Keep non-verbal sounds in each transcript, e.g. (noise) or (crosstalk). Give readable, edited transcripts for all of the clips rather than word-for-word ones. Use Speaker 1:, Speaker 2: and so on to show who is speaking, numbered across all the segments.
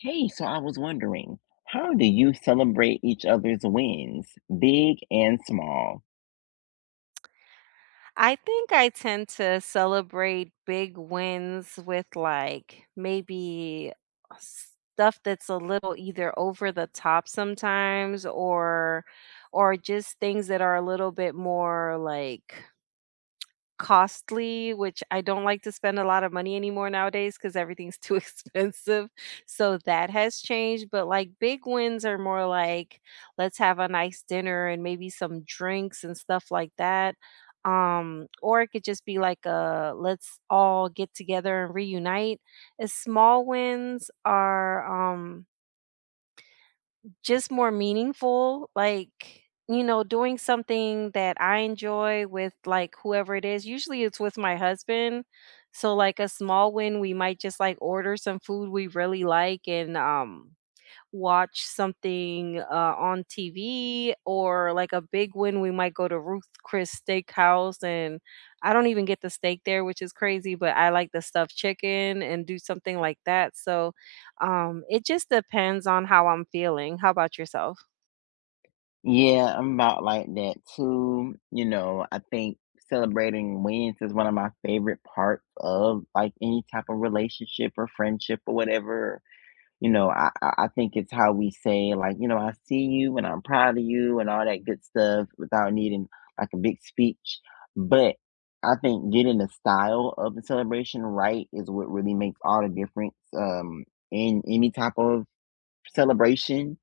Speaker 1: Hey, so I was wondering, how do you celebrate each other's wins, big and small?
Speaker 2: I think I tend to celebrate big wins with like maybe stuff that's a little either over the top sometimes or just things that are a little bit more like costly, which I don't like to spend a lot of money anymore nowadays because everything's too (laughs) expensive. So that has changed. But like big wins are more like, let's have a nice dinner and maybe some drinks and stuff like that. Or it could just be like a let's all get together and reunite. As small wins are just more meaningful like doing something that I enjoy with like whoever it is, usually it's with my husband. So like a small win, we might just like order some food we really like, and watch something on TV. Or like a big one, we might go to Ruth Chris Steakhouse, and I don't even get the steak there, which is crazy, but I like the stuffed chicken and do something like that. So it just depends on how I'm feeling. How about yourself?
Speaker 1: Yeah, I'm about like that too. You know, I think celebrating wins is one of my favorite parts of like any type of relationship or friendship or whatever. You know, I think it's how we say like, you know, I see you and I'm proud of you and all that good stuff without needing like a big speech. But I think getting the style of the celebration right is what really makes all the difference in any type of celebration.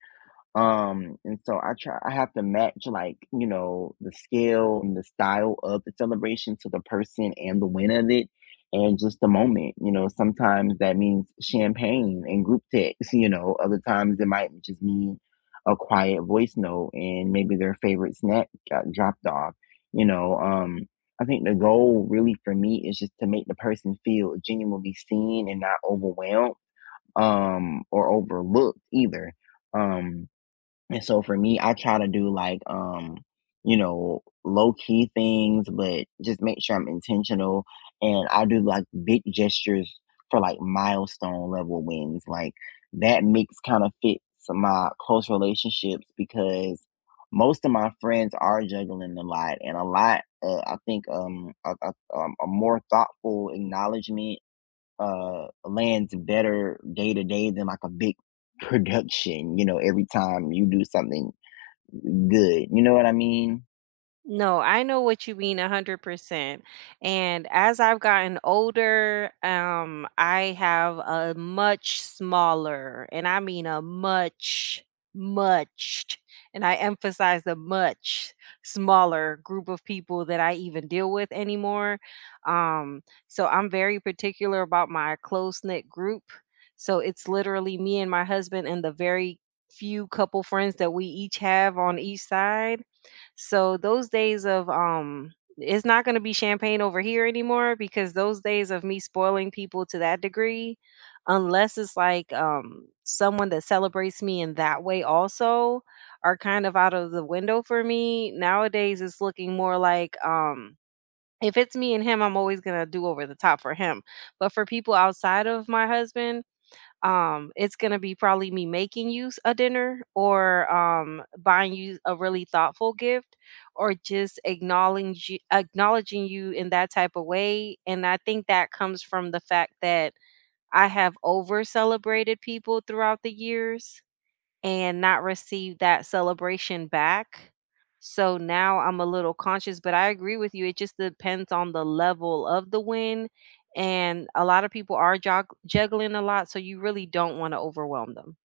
Speaker 1: And so I have to match like, you know, the scale and the style of the celebration to the person and the win of it and just the moment. You know, sometimes that means champagne and group text, you know, other times it might just mean a quiet voice note and maybe their favorite snack got dropped off, you know. I think the goal really for me is just to make the person feel genuinely seen and not overwhelmed or overlooked either. Um and so for me, I try to do like you know, low key things, but just make sure I'm intentional. And I do like big gestures for like milestone level wins. Like that mix kind of fits my close relationships because most of my friends are juggling a lot and a lot. I think a more thoughtful acknowledgement lands better day to day than like a big (laughs) production, you know, every time you do something good. You know what I mean?
Speaker 2: No, I know what you mean 100%. And as I've gotten older, I have a much smaller, and I mean a much, much, and I emphasize the much smaller group of people that I even deal with anymore. Um, so I'm very particular about my close knit group. So it's literally me and my husband and the very few couple friends that we each have on each side. So those days of it's not going to be champagne over here anymore, because those days of me spoiling people to that degree, unless it's like someone that celebrates me in that way also, are kind of out of the window for me. Nowadays it's looking more like if it's me and him, I'm always going to do over the top for him. But for people outside of my husband, it's going to be probably me making you a dinner, or buying you a really thoughtful gift, or just acknowledging you in that type of way. And I think that comes from the fact that I have over celebrated people throughout the years and not receive that celebration back. So now I'm a little conscious, but I agree with you. It just depends on the level of the win. And a lot of people are juggling a lot. So you really don't want to overwhelm them.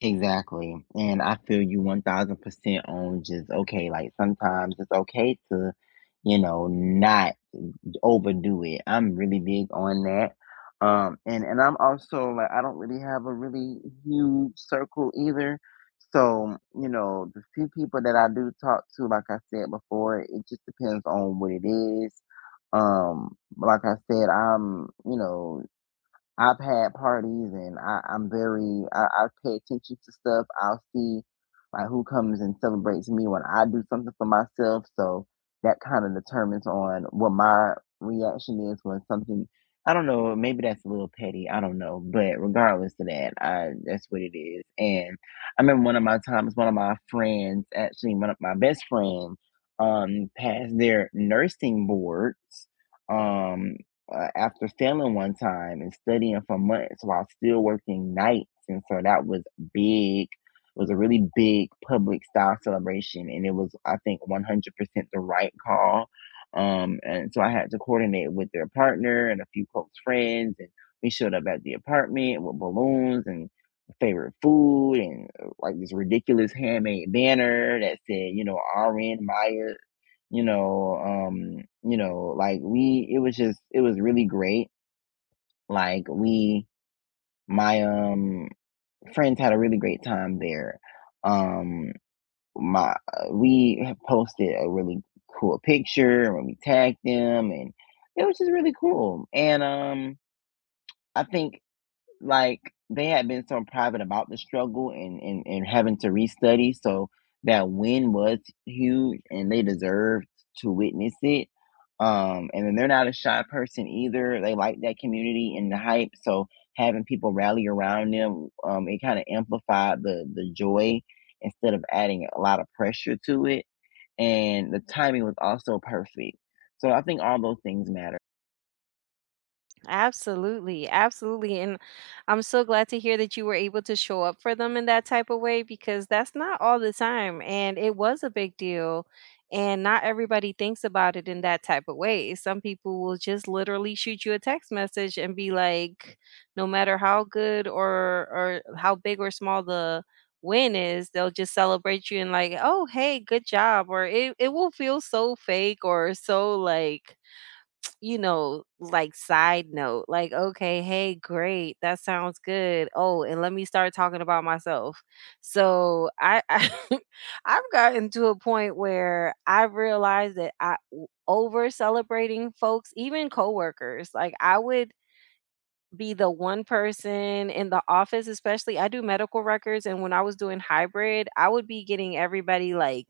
Speaker 1: Exactly. And I feel you 1000% on just okay, like sometimes it's okay to, you know, not overdo it. I'm really big on that. And I'm also like I don't really have a really huge circle either. So, you know, the few people that I do talk to, like I said before, it just depends on what it is. Like I said, I'm, you know, I've had parties and I'm very I pay attention to stuff. I'll see like who comes and celebrates me when I do something for myself. So that kind of determines on what my reaction is when something, I don't know, maybe that's a little petty, I don't know. But regardless of that, I that's what it is. And I remember one of my times, one of my friends, actually one of my best friends, passed their nursing boards. Um After failing one time and studying for months while still working nights. And so that was big. It was a really big public style celebration. And it was, I think, 100% the right call. And so I had to coordinate with their partner and a few close friends. And we showed up at the apartment with balloons and favorite food and like this ridiculous handmade banner that said, you know, RN Maya. you know, like we it was just it was really great. Like we my friends had a really great time there. Um my We had posted a really cool picture when we tagged them and it was just really cool. And I think like they had been so private about the struggle, and having to restudy, so that win was huge, and they deserved to witness it. And then they're not a shy person either. They like that community and the hype, so having people rally around them, it kind of amplified the joy instead of adding a lot of pressure to it. And the timing was also perfect, so I think all those things matter.
Speaker 2: Absolutely, absolutely. And I'm so glad to hear that you were able to show up for them in that type of way, because that's not all the time. And it was a big deal. And not everybody thinks about it in that type of way. Some people will just literally shoot you a text message and be like, no matter how good or how big or small the win is, they'll just celebrate you and like, oh hey, good job. Or it will feel so fake or so like you know, like side note, like, okay, hey, great, that sounds good. Oh, and let me start talking about myself. So I, (laughs) I've gotten to a point where I realized that I over celebrating folks, even coworkers, like I would be the one person in the office, especially I do medical records. And when I was doing hybrid, I would be getting everybody like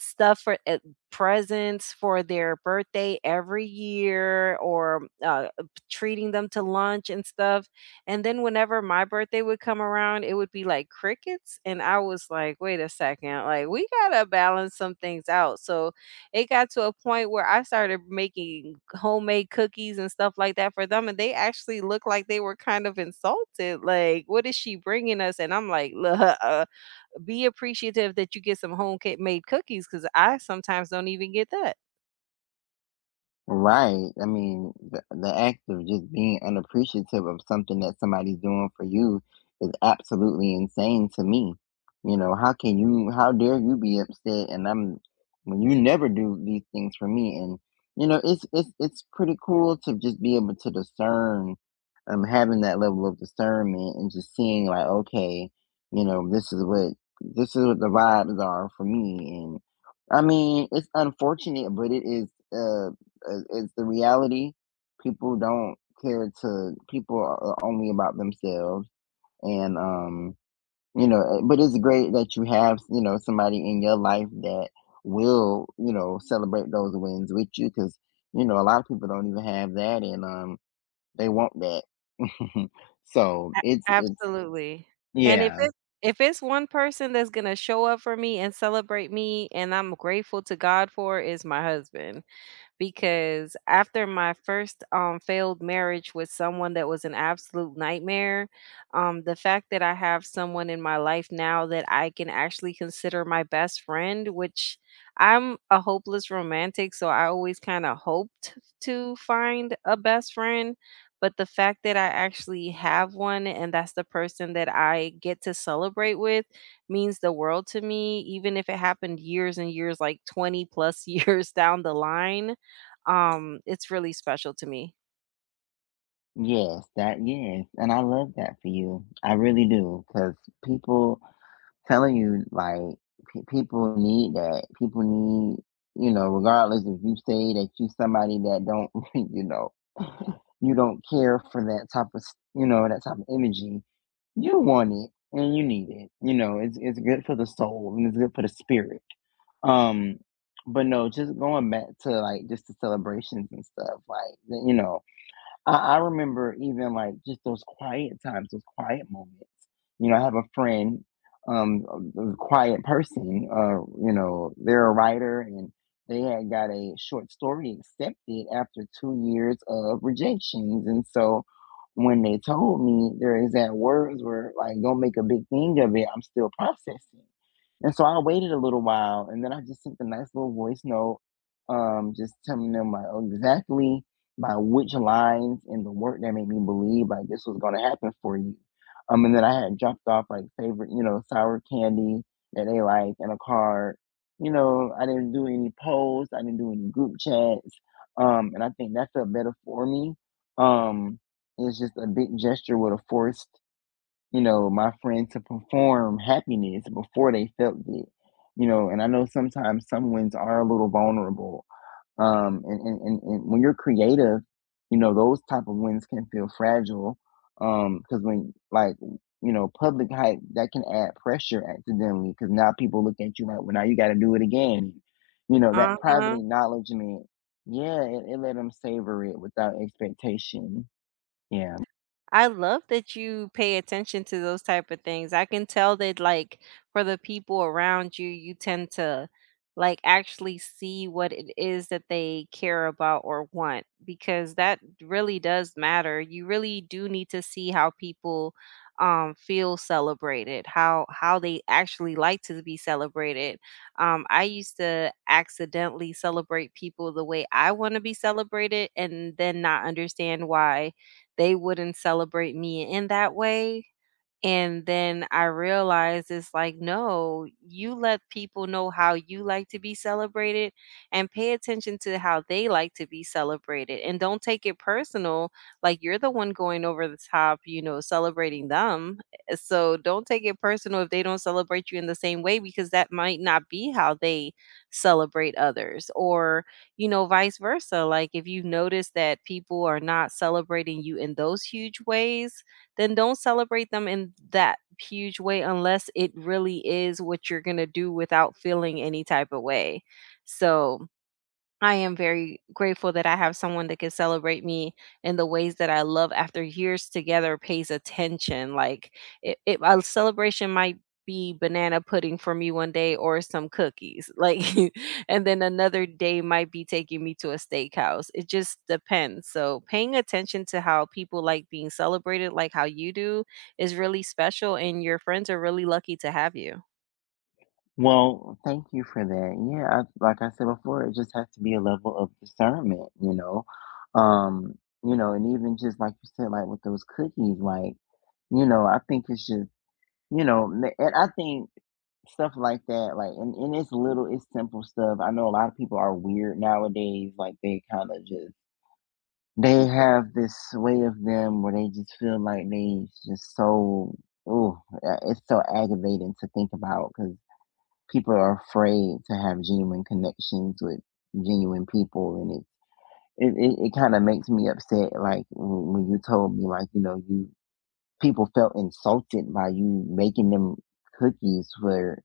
Speaker 2: stuff for presents for their birthday every year, or treating them to lunch and stuff. And then whenever my birthday would come around, it would be like crickets. And I was like, wait a second, like we got to balance some things out. So it got to a point where I started making homemade cookies and stuff like that for them. And they actually looked like they were kind of insulted. Like, what is she bringing us? And I'm like, (laughs) look, be appreciative that you get some home made cookies because I sometimes don't even get that.
Speaker 1: Right. I mean, the act of just being unappreciative of something that somebody's doing for you is absolutely insane to me. You know, how can you, how dare you be upset when you never do these things for me. And, you know, it's pretty cool to just be able to discern, having that level of discernment and just seeing like, okay, you know, this is what the vibes are for me. And I mean, it's unfortunate, but it is, uh, is the reality. People don't care to, people are only about themselves, and but it's great that you have, you know, somebody in your life that will, you know, celebrate those wins with you, because, you know, a lot of people don't even have that, and they want that. (laughs) so
Speaker 2: A-
Speaker 1: it's it's
Speaker 2: Absolutely. And if
Speaker 1: Yeah.
Speaker 2: it's if it's one person that's gonna show up for me and celebrate me, and I'm grateful to God for, is my husband. Because after my first failed marriage with someone that was an absolute nightmare, the fact that I have someone in my life now that I can actually consider my best friend, which I'm a hopeless romantic, so I always kind of hoped to find a best friend. But the fact that I actually have one, and that's the person that I get to celebrate with, means the world to me. Even if it happened years and years, like 20 plus years (laughs) down the line, it's really special to me.
Speaker 1: Yes, that, yes, and I love that for you. I really do, because people telling you, like, people need that. People need, you know, regardless if you say that you somebody that don't, (laughs) you know, you don't care for that type of, you know, that type of energy. You want it and you need it. You know, it's good for the soul and it's good for the spirit. Um, but no, just going back to like just the celebrations and stuff, like, you know, I remember even like just those quiet times, those quiet moments. You know, I have a friend, um, a quiet person. You know, they're a writer, and they had got a short story accepted after 2 years of rejections. And so, when they told me, their exact words were like, "Don't make a big thing of it, I'm still processing." And so I waited a little while, and then I just sent a nice little voice note, just telling them like, "Oh, exactly by which lines in the work that made me believe like this was going to happen for you." And then I had dropped off like favorite, you know, sour candy that they like, and a card. You know, I didn't do any polls, I didn't do any group chats. And I think that felt better for me. Um, it's just a big gesture would have forced, you know, my friend to perform happiness before they felt it. You know, and I know sometimes some wins are a little vulnerable, and when you're creative, you know, those type of wins can feel fragile. Because when, like, you know, public hype, that can add pressure accidentally, because now people look at you like, well, now you got to do it again. You know, that private
Speaker 2: Uh-huh.
Speaker 1: acknowledgement, yeah, it let them savor it without expectation. Yeah.
Speaker 2: I love that you pay attention to those type of things. I can tell that like for the people around you, you tend to like actually see what it is that they care about or want, because that really does matter. You really do need to see how people feel celebrated, how they actually like to be celebrated. I used to accidentally celebrate people the way I want to be celebrated, and then not understand why they wouldn't celebrate me in that way. And then I realized it's like, no, you let people know how you like to be celebrated and pay attention to how they like to be celebrated. And don't take it personal. Like you're the one going over the top, you know, celebrating them. So don't take it personal if they don't celebrate you in the same way, because that might not be how they celebrate others. Or, you know, vice versa. Like if you've noticed that people are not celebrating you in those huge ways, then don't celebrate them in that huge way unless it really is what you're going to do without feeling any type of way. So, I am very grateful that I have someone that can celebrate me in the ways that I love after years together pays attention. Like it a celebration might be banana pudding for me one day or some cookies. Like (laughs) and then another day might be taking me to a steakhouse. It just depends. So paying attention to how people like being celebrated like how you do is really special, and your friends are really lucky to have you.
Speaker 1: Well, thank you for that. Yeah, like I said before, it just has to be a level of discernment, you know. um you know, and even just like you said, like with those cookies, like, you know, I think it's just, you know, and I think stuff like that, like, and it's little, it's simple stuff. I know a lot of people are weird nowadays. Like, they kind of just, they have this way of them where they just feel like they just so, oh, it's so aggravating to think about because people are afraid to have genuine connections with genuine people. And it, it kind of makes me upset. Like, when you told me, like, you know, people felt insulted by you making them cookies for,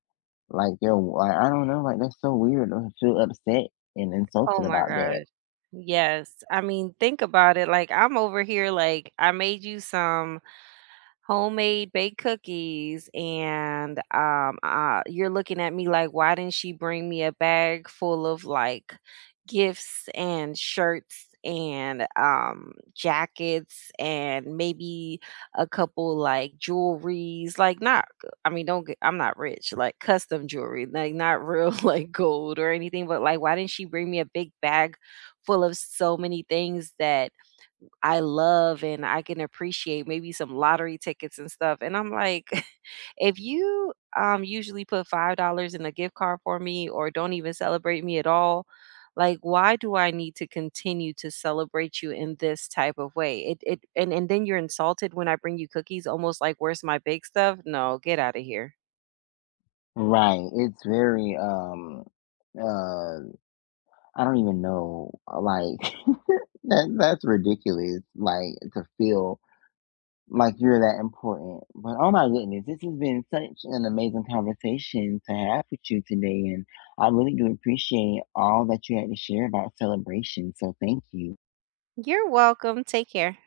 Speaker 1: like they're like, I don't know, like that's so weird. I feel upset and
Speaker 2: Oh
Speaker 1: insulted
Speaker 2: my
Speaker 1: about that.
Speaker 2: gosh. Yes. I mean, think about it. Like, I'm over here, like, I made you some homemade baked cookies, and you're looking at me like why didn't she bring me a bag full of like gifts and shirts and jackets, and maybe a couple like jewelries, like not, I mean don't get, I'm not rich, like custom jewelry, like not real (laughs) like gold or anything, but like why didn't she bring me a big bag full of so many things that I love and I can appreciate, maybe some lottery tickets and stuff. And I'm like, (laughs) if you usually put $5 in a gift card for me or don't even celebrate me at all, like why do I need to continue to celebrate you in this type of way? It and, then you're insulted when I bring you cookies, almost like where's my big stuff? No, get out of here.
Speaker 1: Right. It's very uh I don't even know, like, (laughs) that that's ridiculous like to feel like you're that important. But oh my goodness, this has been such an amazing conversation to have with you today, and I really do appreciate all that you had to share about celebration. So thank you.
Speaker 2: You're welcome. Take care.